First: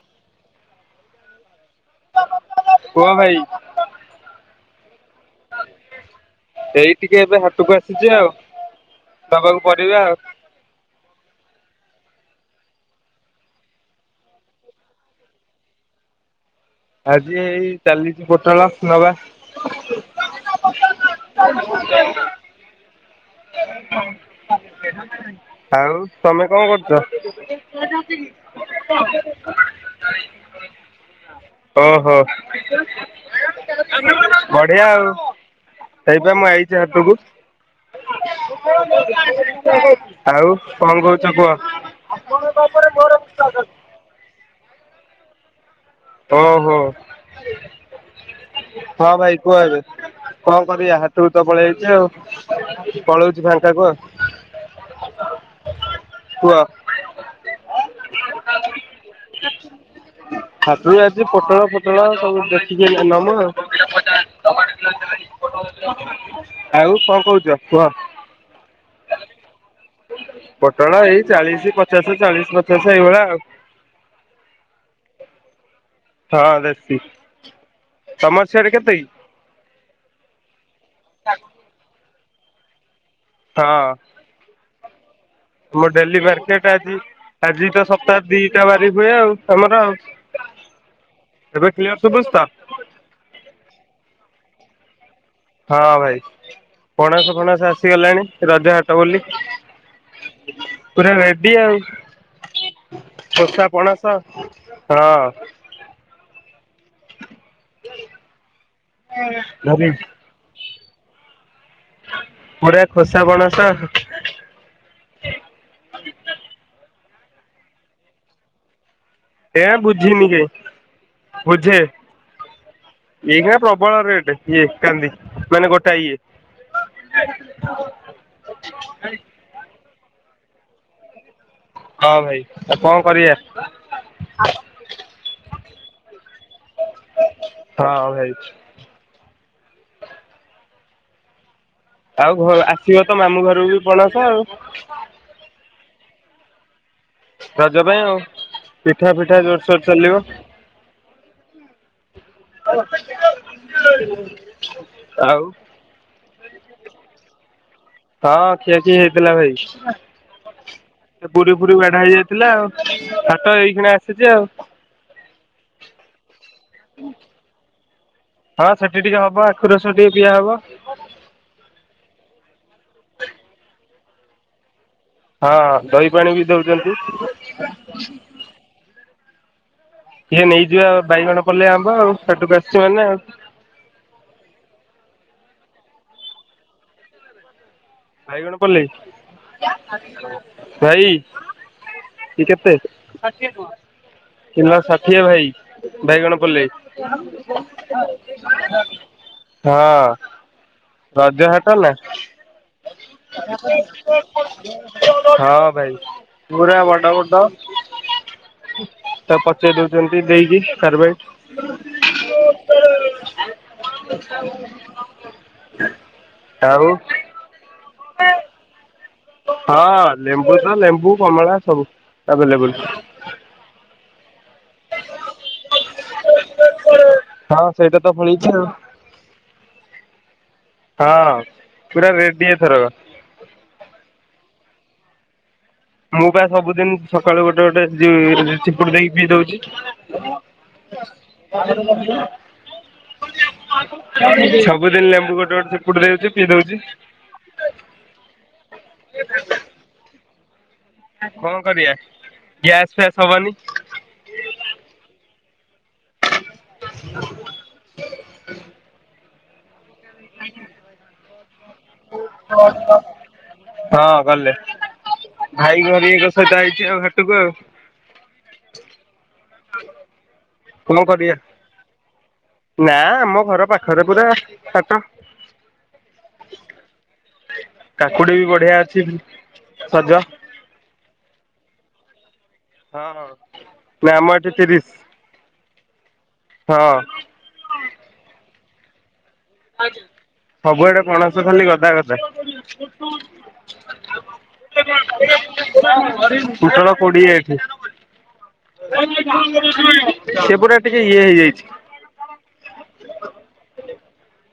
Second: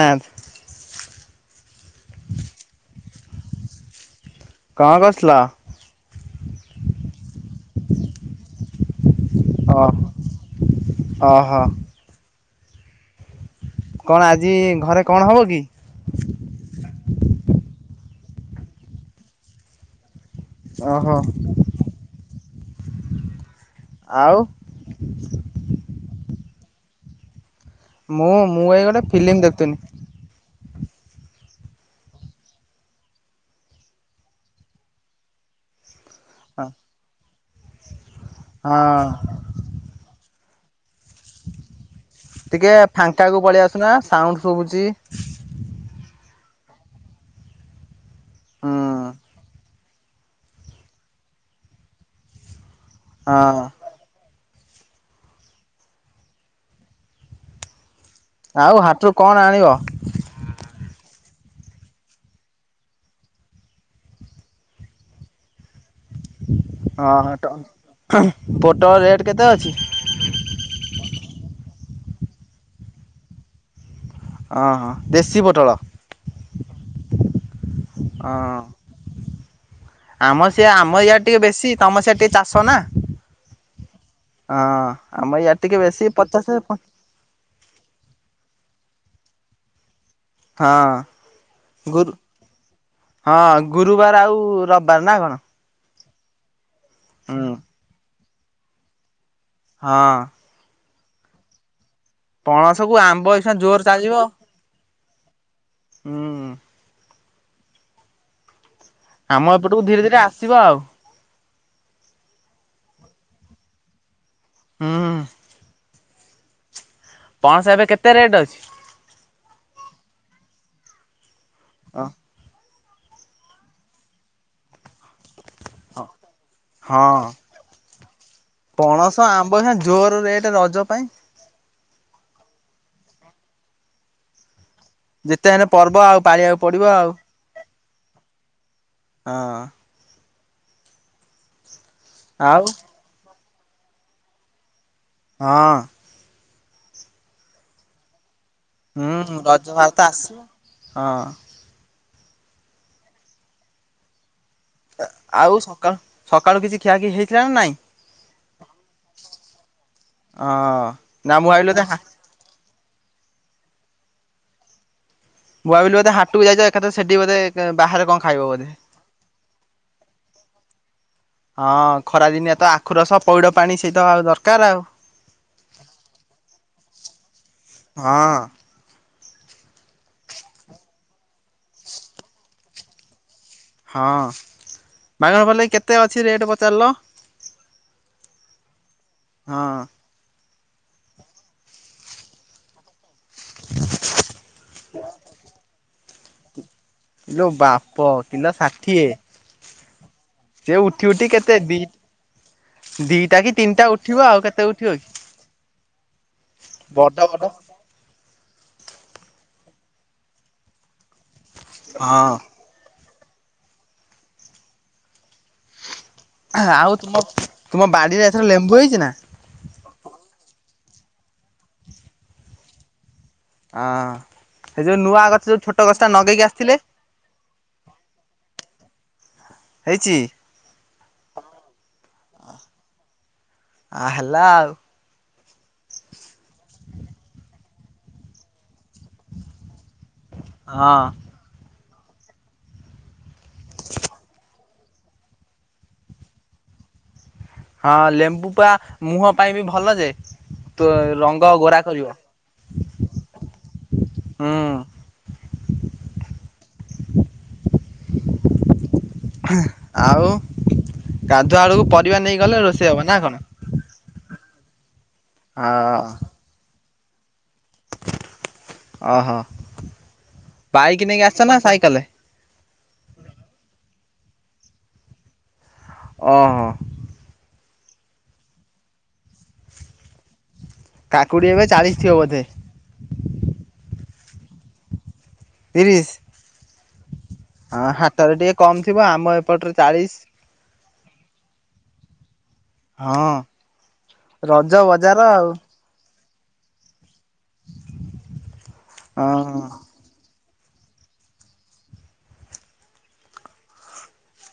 ବାଦ [inaudible] କୁହ ଭାଇ। କଣକୁସିଲା [inaudible] ସେଇ ଟିକେ ଏବେ ହାତ ବସିଛି ଆଉ। ଦବାକୁ ଓ ପଡିବ ଆଉ। ଓହୋ କଣ ଆଜି ଘରେ କଣ ହବ କି ଆଜି ଏଇ ଚାଲିଛି ପୋଟାଳ ନବା ଓ ହୋ। ଆଉ ତମେ କଣ କରୁଛ। ମୁଁ ମୁଁ ଏଇ ଗୋଟେ ଫିଲ୍ମ ଦେଖୁଥିଲି। [inaudible] ଓହୋ ବଢିଆ ଆଉ। ହେଇପା ମୁଁ ଆଇଛି ହାଟକୁ। ହଁ [inaudible] ଆଉ କଣ କରୁଛ କୁହ। ସବୁଜି। ଓ ହୋ। ହୁଁ ହଁ ଭାଇ କୁହ ଏବେ। କଣ କରିବା ହାଟକୁ ତ ପଳେଇ ଆଇଛି ଆଉ। ପଳଉଛି ହଁ ଫାଙ୍କାକୁ। [inaudible] କୁହ। ଆଉ ହାଟରୁ କଣ ଆଣିବ। ହାଟରୁ ଆଜିି ପୋଟଳ ପୋଟଳ ସବୁ ଦେଖିକି ନାମ ହଁ କୁହ? ହ ପୋଟ ରେ କେତେ ଅଛି। ପଟଳ ଏଇ ଚାଳିଶ ପଚାଶ ଚାଳିଶ ପଚାଶ ଏଇଭଳିଆ ଆଉ। ଅ ହଁ ଦେଶୀ ପୋଟଳ। ହଁ ଦେଶୀ [inaudible] ହ ତମର ସିଆଡେ କେତେ କି? ଆମ ସେ ଆମ ଇଆ ଟିକେ ବେଶୀ ତମ ସେ ଟିକେ ଚାଷ ନା। ହଁ ହଁ ଇଆଡେ ଟିକେ ଆମ ବେଶୀ ଡେଲି ପଚାଶ ମାର୍କେଟ ଆଛି ଆଜି ତ ସପ୍ତାହ ଦିଟା ବାରି ହୁଏ ଆଉ ଆମର ଆଉ। ହଁ ଏବେ କ୍ଲିୟର ଗୁରୁ। ଶୁଭୁଛି ତ? ହଁ ଗୁରୁବାର ଆଉ ର ବାର ନା କଣ। ହଁ। ହଁ ଭାଇ। ପଣସ ଫଣାସ ହଁ ଆସିଗଲାଣି। ରଜହାଟ ବୋଲି। ପୁରା ରେଡି ଆଉ। ପଣସ କୁ ଆମ୍ବ ଏଖିନା ଖୋସା ଜୋର ପଣସ ଚାଲିିବ ହଁ ହୁଁ। ଆମ ଏପଟକୁ ଧରି ଧୀରେ ଧୀରେ ଆସିବ ଆଉ। ପୁରା ଖୋସା ପଣସ। ହୁଁ। ପଣସ ଏବେ କେତେ ରେଟ୍ ଅଛି? ଏଁ ବୁଝିନି କି। ବୁଝେ। ଏଇଗୁଳା ପ୍ରବଳ ରେଟ୍ ଇଏ କାନ୍ଦି। ମାନେ ଗୋଟାଏ ହଁ ଇଏ। ପଣସ ଆମ୍ବ ଏ ଜୋର ରେଟ୍ ରଜ ପାଇଁ। ହଁ ଭାଇ ଆଉ କଣ କରିଆ? ଯେତେ ହେଲେ ପର୍ବ ଆଉ ପାଳିବାକୁ ପଡିବ ଆଉ। ହଁ ଭାଇ ହଁ। ଆଉ ଘ ଆସିବ ତ ମାମୁଁ ଘର? ପୁରୀ ପଣସ ଆଉ। ହଁ। ରଜ ପାଇଁ ଆଉ। ହୁଁ ପିଠା ଫିଠା ରଜ ଜୋରସୋର ଭାର ତ ଚାଲିବ ଆସିବ ହଁ। [inaudible] ଆଉ ସକାଳ ସକାଳୁ କିଛି ଖିଆଖି ହେଇଥିଲା ନା ନାଇଁ? ହଁ ଖିଆଖି ହେଇଥିଲା ଭାଇ। ହଁ। ସେ ନା ମୁଁ ପୁରି ଭାବିଲି ଫୁରି ବୋଧେ ବାଡା ହେଇଯାଇଥିଲା। ହାଟ ଏଇକ୍ଷିଣା ସେ ଯାଉ। ମୁଁ ଭାବିଲି ବୋଧେ ହାଟକୁ ଯାଚ ଏକାଥେରେ ସେଠି ବୋଧେ ବାହାରେ କଣ ଖାଇବ ବୋଧେ। ହଁ ସେଠି ଟିକେ ହବ ଆଖୁ ରସ ଟିକେ ପିଆ ହବ ହଁ ଖରା ଦିନିଆ ତ ଆଖୁ ରସ, ପଇଡ଼ ପାଣି ସେଇ ତ ଆଉ ଦରକାର ଆଉ। ହଁ ଦହି ପାଣି ବି ଦଉଚନ୍ତି। ହଁ। ଇଏ ନେଇଯିବା ବାଇଗଣ ପଲେଇ ଆମ୍ବ, ଆଉ ହାଟକୁ ଆସିଚି ମାନେ ଆଉ। ହଁ ବାଇଗଣ ପଲେଇ କେତେ ଅଛି ରେଟ୍ ପଚାରିଲ। ବାଇଗଣ ପଲେଇ ହଁ ଭାଇ ଇଏ କେତେ? ଷାଠିଏ ଟଙ୍କା କିଲ ଷାଠିଏ ଭାଇ। ବାଇଗଣ ପଲେଇ ଇଲୋ ବାପ କିଲ ଷାଠିଏ ହଁ। ସେ ଉଠି ଉଠି ରଜ କେତେ ହାଟ ଦି ନା ଦିଟା କି ତିନିଟା ଉଠିବ ଆଉ କେତେ ଉଠିବ କି? ହଁ ଭାଇ ପୁରା ବଡ ବଡ ତା ପଚେଇ ଦଉଛନ୍ତି ଦେଇକି କାର୍ବାଇଟ ହଁ। [inaudible] ହ ଆଉ ତୁମ ତୁ ବାଡିରେ ଏଥର ଲେମ୍ବୁ ହେଇଛି ନା ହଁ ଲେମ୍ବୁ ତ ଲେମ୍ବୁ କମଳା ସବୁ ଏଭେଲେବୁଲ ହ। ସେ ଯୋଉ ନୂଆ ଗଛ ଯୋଉ ଛୋଟ ଗଛ ଟା ଲଗେଇକି ଆସିଥିଲେ ହଁ ସେଇଟା ତ ଫଳିଛି ଆଉ ହେଇଛି। ହଁ ପୁରା ରେଡିଥର ହଉ। ମୁଁ ବା ସବୁଦିନ ସକାଳୁ ଗୋଟେ ଗୋଟେ ଚି ଚିପୁଡି ଦେଇକି ପିଇ ଦଉଛି। ହ ହ। ହଁ ସବୁଦିନ ଲେମ୍ବୁ ଗୋଟେ ଗଟେ ସେକୁଟ ଦଉଛି ପିଇ ଦଉଛି। ହଁ ଲେମ୍ବୁ ପା ମୁହଁ ପାଇଁ ବି ଭଲ ଯେ ତୋ ରଙ୍ଗ କଣ ଗୋରା କରିବା କରିବ। ଗ୍ୟାସ୍ ଫ୍ୟାସ୍ ହବନି ହୁଁ [unintelligible] ହଁ। ଆଉ ଗାଧୁଆ ଆଳକୁ ପରିବା ନେଇ ଗଲେ ରୋଷେଇ ହବ ନା କଣ ହଁ ଗଲେ ଅ ଭାଇ ଘରଙ୍କ ସହିତ ହେଇଛି ଆଉ ଏବେ ଓହୋ। କଣ ବାଇକ ନେଇକି କରିବା। ଆସଛ ନା ସାଇକେଲ ନା ଆମ ଘର ପାଖରେ ପୁରୁରା ସାତ ଓହୋ କାକୁଡି ବି ବଢିଆ ଅଛି ସଜ କାକୁଡି ଏବେ ଚାଳିଶ ଥିବ ବୋଧେ ହଁ ହ ନ ଆମ ତିରିଶ ହଁ। ତିରିଶ ହାଟରେ ଟିକ କମ୍ ଥିବ ଆମ ଏପଟରେ ଚାଳିଶ ସବୁଆଡେ ପଣସ ଖାଲି ଗଦା କଥାା ହଁ ରଜ ବଜାର ଆଉ କୁଟଳ [inaudible] କୋଡିଏ ଏଠି [inaudible] ହଁ ସେ ପୁରା ଟିକେ ଇଏ ହେଇଯାଇଛି,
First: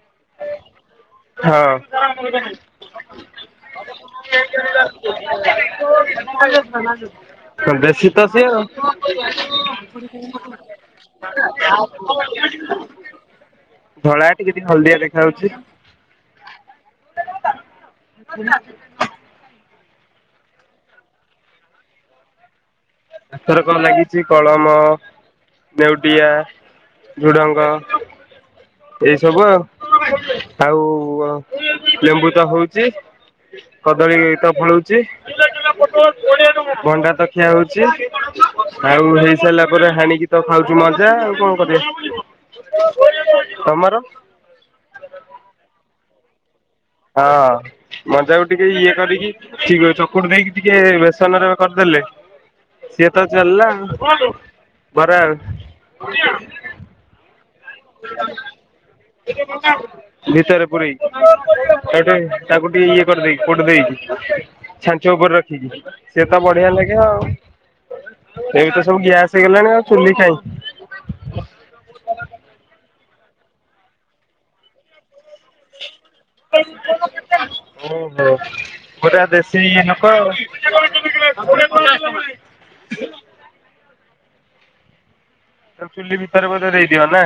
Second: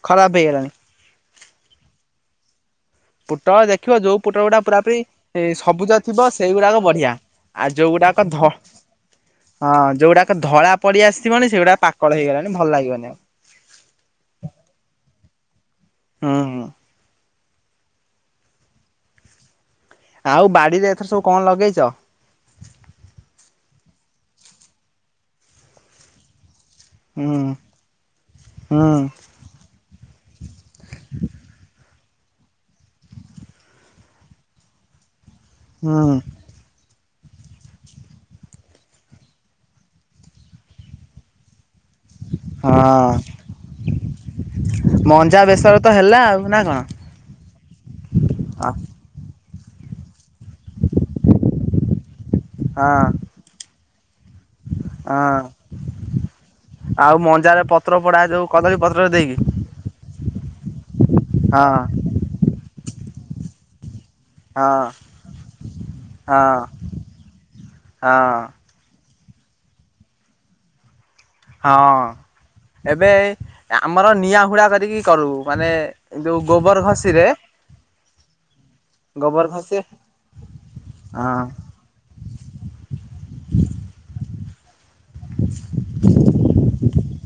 ଖରାପ ହେଇଗଲାଣିି ହଁ [inaudible] ପୁଟ ଦେଖିବ ଯୋଉ ପୁଟ ଗୁଡା ପୁରାପୁରି ସବୁଜ ଥିବ ସେଇଗୁଡାକ ବଢିଆ ଆଉ ଦେଶୀ ତ ଯୋଉଗୁଡାକ ଧ ସିଏ ହଁ ଆଉ। ଯୋଉଗୁଡାକ ଧଳା ପଡି ଆସିଥିବନି ସେଇଗୁଡାକ ପାକଳ ହେଇଗଲାଣି ଭଲ ଲାଗିବନି ଧଳା ଆଉ ଟିକେ ଟିକେ ହଳଦିଆ [unintelligible] ହଁ [unintelligible] ଆଉ ବାଡିରେ ଏଥର ସବୁ କଣ ଲଗେଇଛ। ଏଥର କଣ ଲାଗିଛି କଳମ ନେଉଟିଆ। ହୁଁ ଝୁଡଙ୍ଗ ହୁଁ ଏଇ ସବୁ ଆଉ ଆଉ। ଲେମ୍ବୁ ତ ହଉଛି କଦଳୀ ତ ଫଳୁଛି। ହୁଁ। ଭଣ୍ଡା ତ ଖିଆ ହଉଛି। ଆଉ ହେଇସାରିଲା ପରେ ହାଣିକି ତ ଖାଉଛୁ ମଜା ଆଉ କଣ କରିବା। ହଁ। ତମର ମଞ୍ଜା ବେଶରେ ତ ହେଲା ଆଉ ନା କଣ। ହଁ ମଞ୍ଜାକୁ ଟିକେ ହଁ ଇଏ କରିକି ଠିକ୍ ଅଛି ଚକୁଟ୍ ଦେଇକି ଟିକେ ବେସନର କରଦେଲେ। ହଁ ସିଏ ତ ଚାଲଲା ଆଉ ବରା ହଁ ଆଉ। ଆଉ ମଞ୍ଜାରେ ପତ୍ର ପୋଡା ଯୋଉ କଦଳୀ ପତ୍ରରେ ଦେଇକି ଭିତରେ ପୁରେଇକି ହଁ ସେଇଠେ ତାକୁ ଟିକେ ଇଏ କରଦେଇକି ପୋଡ ଦେଇକି ହଁ ଛାଞ୍ଚ ଉପରେ ରଖିକି ସେ ତ ହଁ ବଢିଆ ଲାଗେ ଆଉ ହଁ ଏବେ ତ ସବୁ ଗ୍ୟାସ୍ ହେଇଗଲାଣି ଆଉ ଚୁଲି କାଇଁ ହଁ। ଏବେ ଆମର ନିଆଁ ହୁଡ଼ା କରିକି କରୁ ମାନେ ଯୋଉ ଗୋବର ଘଷିରେ ଓହୋ ପୁରା ଗୋବର ଦେଶୀ ଘଷି ନୋକ ଆଉ। ହଁ ତାକୁ ଚୁଲି ଭିତରେ ବୋଧେ ଦେଇଦିଅ ନା।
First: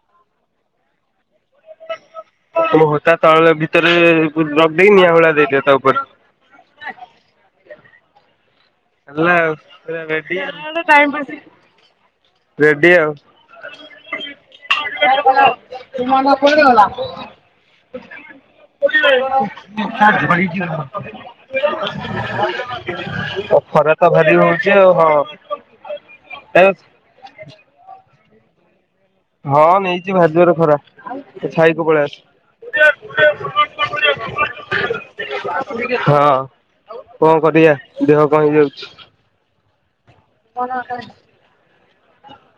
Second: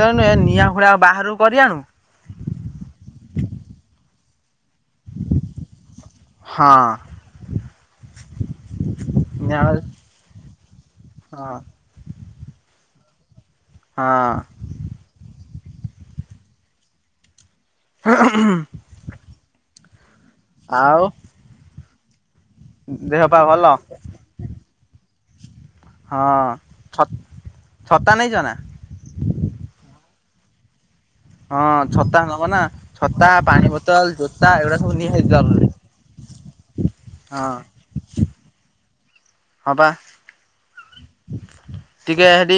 ତାକୁ ନାଇ ନିଆଁ ହୁଳାକୁ ବାହାରକୁ କରି ଆଣୁ ଓହୋ ତା ତଳେ ଭିତରେ ଦେଇ ନିିଆ ହୁଳା ଦେଇ ଦିଅ ତା ଉପରେ ହଁ ହେଲା ଆଉ ନିଆଁ ପୁରା ରେଡି ଆଉ ହଁ ରେଡ୍ ଡି ଆଉ [inaudible] ହଁ [inaudible] [inaudible] ହଁ। ଆଉ [inaudible] ଦେହ ପା ଭଲ [unintelligible] ା ଭାରି ହଉଛି ଆଉ [inaudible] ହଁ। ଏ ହଁ [inaudible] ତାନେ ଜନା ହଁ ନେଇଛି ଭାଜୁର ଖରା ହଁ ଛାଇକୁ ଛତା ନବ ନା ପଳେଇ ଆସ ଛତା ପାଣି ବୋତଲ ଜୋତା ଏଗୁଡା ସବୁ ନିହାତି ଜରୁରୀ ହଁ କଣ କରିବାଆ ଦେହ କଣ ହେଇଯାଉଛି, ହଁ ବା କଣ କ [inaudible] ଟିକେ ହେଠ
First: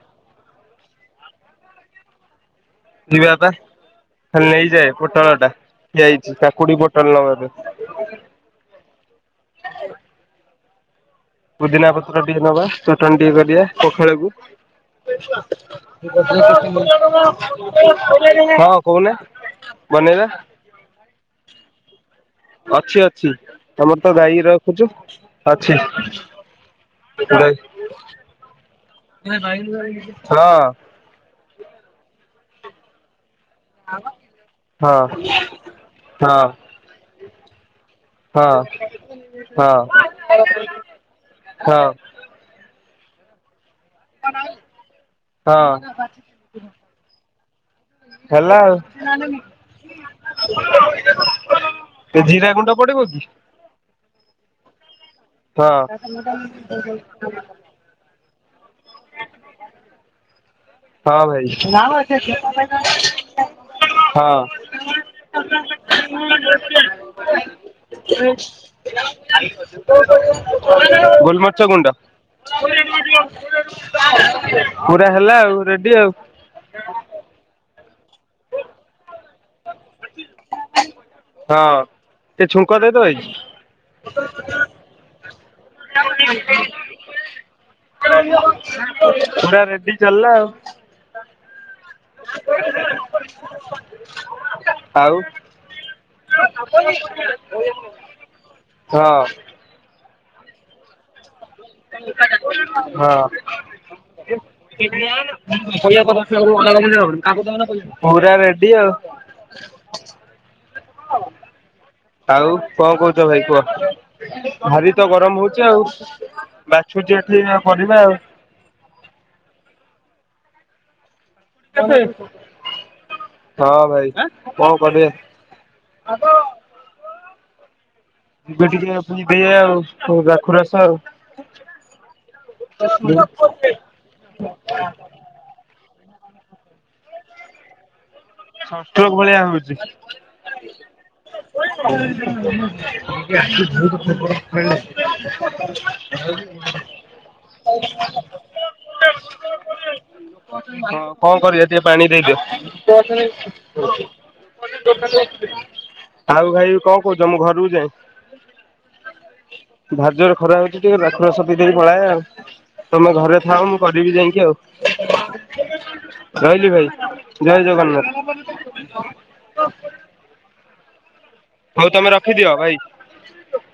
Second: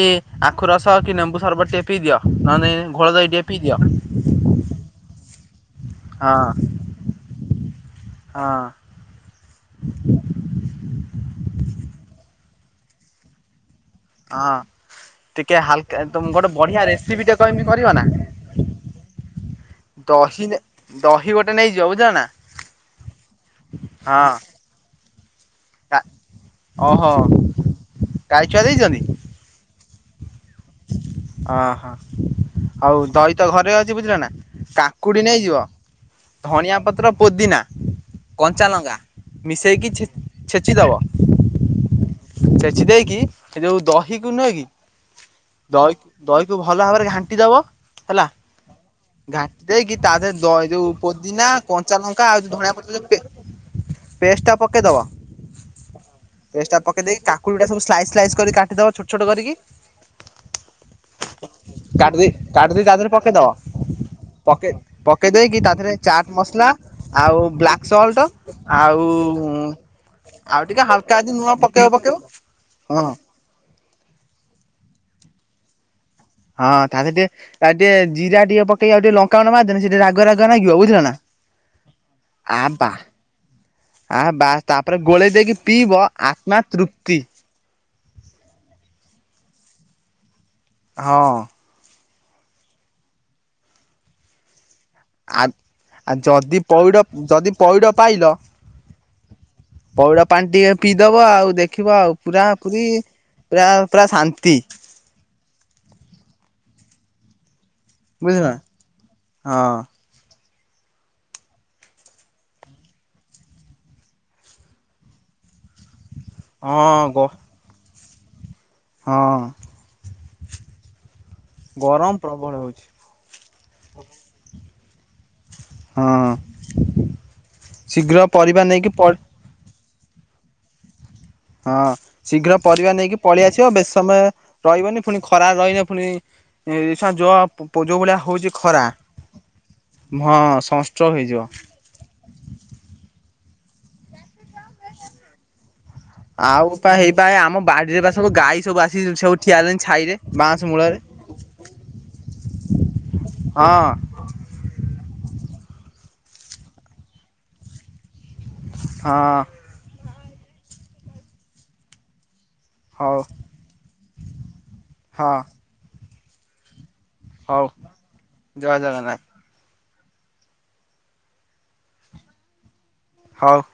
ଆଖୁ ରସ କି ନେମ୍ବୁ ସରବତ ଟେ ପିଇ ଦିଅ ନହେଲେ ଘୋଳ ଦହି ଯିବା ଟିକେ ତା ପିଇ ଦିଅ ଖାଲି ନେଇଯାଏ ପୋଟଳ ଟା ଯାଇଛି ହଁ କାକୁଡି ପୋଟଲ ନଗବେ ହଁ ପୁଦିନା ପତ୍ର ଟିକେ ନବା ଚଟଣ ଟିକେ କରିବା ପଖାଳକୁ ହଁ ଟିକେ ହାଲକା ତମ ଗୋଟେ ବଢିଆ ରେସିପି ଟେ କହିମି କରିବ ନା ହଁ କହୁନ ବନେଇବା ଦହି ନେ ଦହି ଗୋଟେ ନେଇଯିବ ବୁଝିଲ ନା ଅଛି ଅଛି ତମର ତ ହଁ ଗାଈ ରଖୁଛୁ, ଅଛି ଓହୋ କାଈଛୁଆ ଦେଇଛନ୍ତି, ଏ ନାଇ ହ ହ [inaudible] ହଉଉ [inaudible] ତ ଘରେ ଅଛି ବୁଝିଲ ନା ହଁ କାକୁଡି ନେଇଯିବ ହଁ ଧଣିଆ ପତ୍ର ପଦ୍ଦିନା ହଁ କଞ୍ଚା ଲଙ୍କା ହଁ ମିଶେଇକିଛ ଛେଚି ଦବ ହଁ ଛେଚି ଦେଇକି କି ଏ ଯୋଉ ଦହିକୁ ନୁହେଁ କି ହଁ ଦହିକୁ ଦହିକୁ ଭଲ ଭାବରେ ଘାଣ୍ଟି ଦବ ହେଲା ଘାଟି ଦେଇକି ତାରେ ଯୋଉ ପୋଦିନା କଞ୍ଚା ଲଙ୍କା ଆଉ ଜିରା ଗୁଣ୍ଡ ଧଣିଆ ପ ପଡିବ କି? ପେଷ୍ଟ ଟା ପକେଇଦବ ହଁ। ହଁ ପେଷ୍ଟ ଟା ପକେଇ ଦେଇକି କାକୁଡିଟା ସବାଇ କାଟିଦବ ଛୋଟ ଛୋଟ କରିକି କାଟି ଦେଇ କାଟି ଦେଇ ତା ଦେହରେ ହଁ ପକେଇଦବ ପକେଇ ପକେଇ ଦେଇକି ତା ଦେହରେ ଭାଇ ଚାଟ୍ ମସଲା ଆଉ ବ୍ଲାକ୍ ସଲ୍ଟ ହଁ ଆଉ ଆଉ ଟିକେ ହାଲକା ଯଦି ଲୁଣ ପକେଇବ ଗୋଲମର୍ଛ ପକେଇବ ହଁ ଗୁଣ୍ଡ ପୁରା ହେଲା ଆଉ। ରେଡି ଆଉ। ହଁ ତାଲେ ଟ ଟେ ଜିରା ଟିକେ ପକେଇ ଆଉ ଟେ କଣ ସେଠି ରାଗ ରାଗ ଲାଗିବ ବୁଝିଲ ହଁ। ଟିକେ ନା ଛୁଙ୍କ ବା ଦେଇଦବ କି? ଆ ବା ତାପରେ ଗୋଳେଇ ଦେଇକି ପିବ ଆତ୍ମା ତୃପ୍ତି [inaudible] ପୁରା ରେଡି ଚାଲିଲା ଆଉ। ହଁ। [unintelligible] ଆ ଆ ଯଦି ପଇଡ ଯଦି ପଇଡ ପାଇଲ ହଁ ପଇଡ ପାଣି ଟିକେ ପିଇଦବ ଆଉ। ଦେଖିବ ଆଉ ପୁରା ପୁରି ହଁ। ପୁରା ପୁରା ଶାନ୍ତି [unintelligible] ପୁରା ବୁଝିଲ ନା ରେଡି ଆଉ। ହଁ। ହଁ। ଆଉ କଣ କହୁଛ ଭାଇ କୁହ ଭାରି ତ ଗରମ ହଉଛି ଆଉ। ହଁ ବାଛୁଛି ଗ ଏଠି ପରିବା ଆଉ। ହଁ। ଗରମ ପ୍ରବଳ ହେଉଛି। ହଁ ଭାଇ କଣ କରିବେ। ହଁ। ଶୀଘ୍ର ପରିବା ନେଇକି ପ ଓଉ ରାଖୁ ରସ ଆଉ। ହଁ ଶୀଘ୍ର ପରିବା ନେଇକି ପଳେଇ ଆସିବ। ବେଶି ସମୟ ରହିବନି ପୁଣି ଖରା ରହନେ ପୁଣିସ ଯ ପୋଜ ଭଳିଆ ହଉଛି ଖରା ସଂସ୍କୁ ଭଳିଆ ହୋଉଚି। ହଁ ସନଷ୍ଟ୍ରୋକ ହେଇଯିବ। [unintelligible] ଆଉ ପା ହେଇପା ଆମ ବାଡିରେ ବା ସବୁ ଗାଈ ସବୁ ଆସି ସବୁ ଠିଆ ହେଲାଣି ଛାଇରେ ବାଉଁଶ ମୂଳରେ। କଣ କରିବା ଟିକେ ପାଣି ଦେଇଦିଅ। ହଁ [unintelligible] ଆଉ ଖାଇ କଣ କହୁଛ ମୁଁ ଘରକୁ ଯାଏଁ। ହଁ। ଧାଯ୍ୟରେ ଖରା ହଉଛି ଟିକେ ରାଖୁ ରସ ପି ଦେଇକି ପଳାଏ ଆଉ। ତମେ ହଉ ଘରେ ଥାଅ ମୁଁ ଲିଭ୍ ଯାଇକି ଆଉ। ହଁ। ରହିଲି ଭାଇ। ଜୟ ହଉ ଜଗନ୍ନାଥ। ଜୟ ଜଗନ୍ନାଥ। ହଉ ତମେ ରଖିଦିଅ ଭାଇ। ହୋଉ।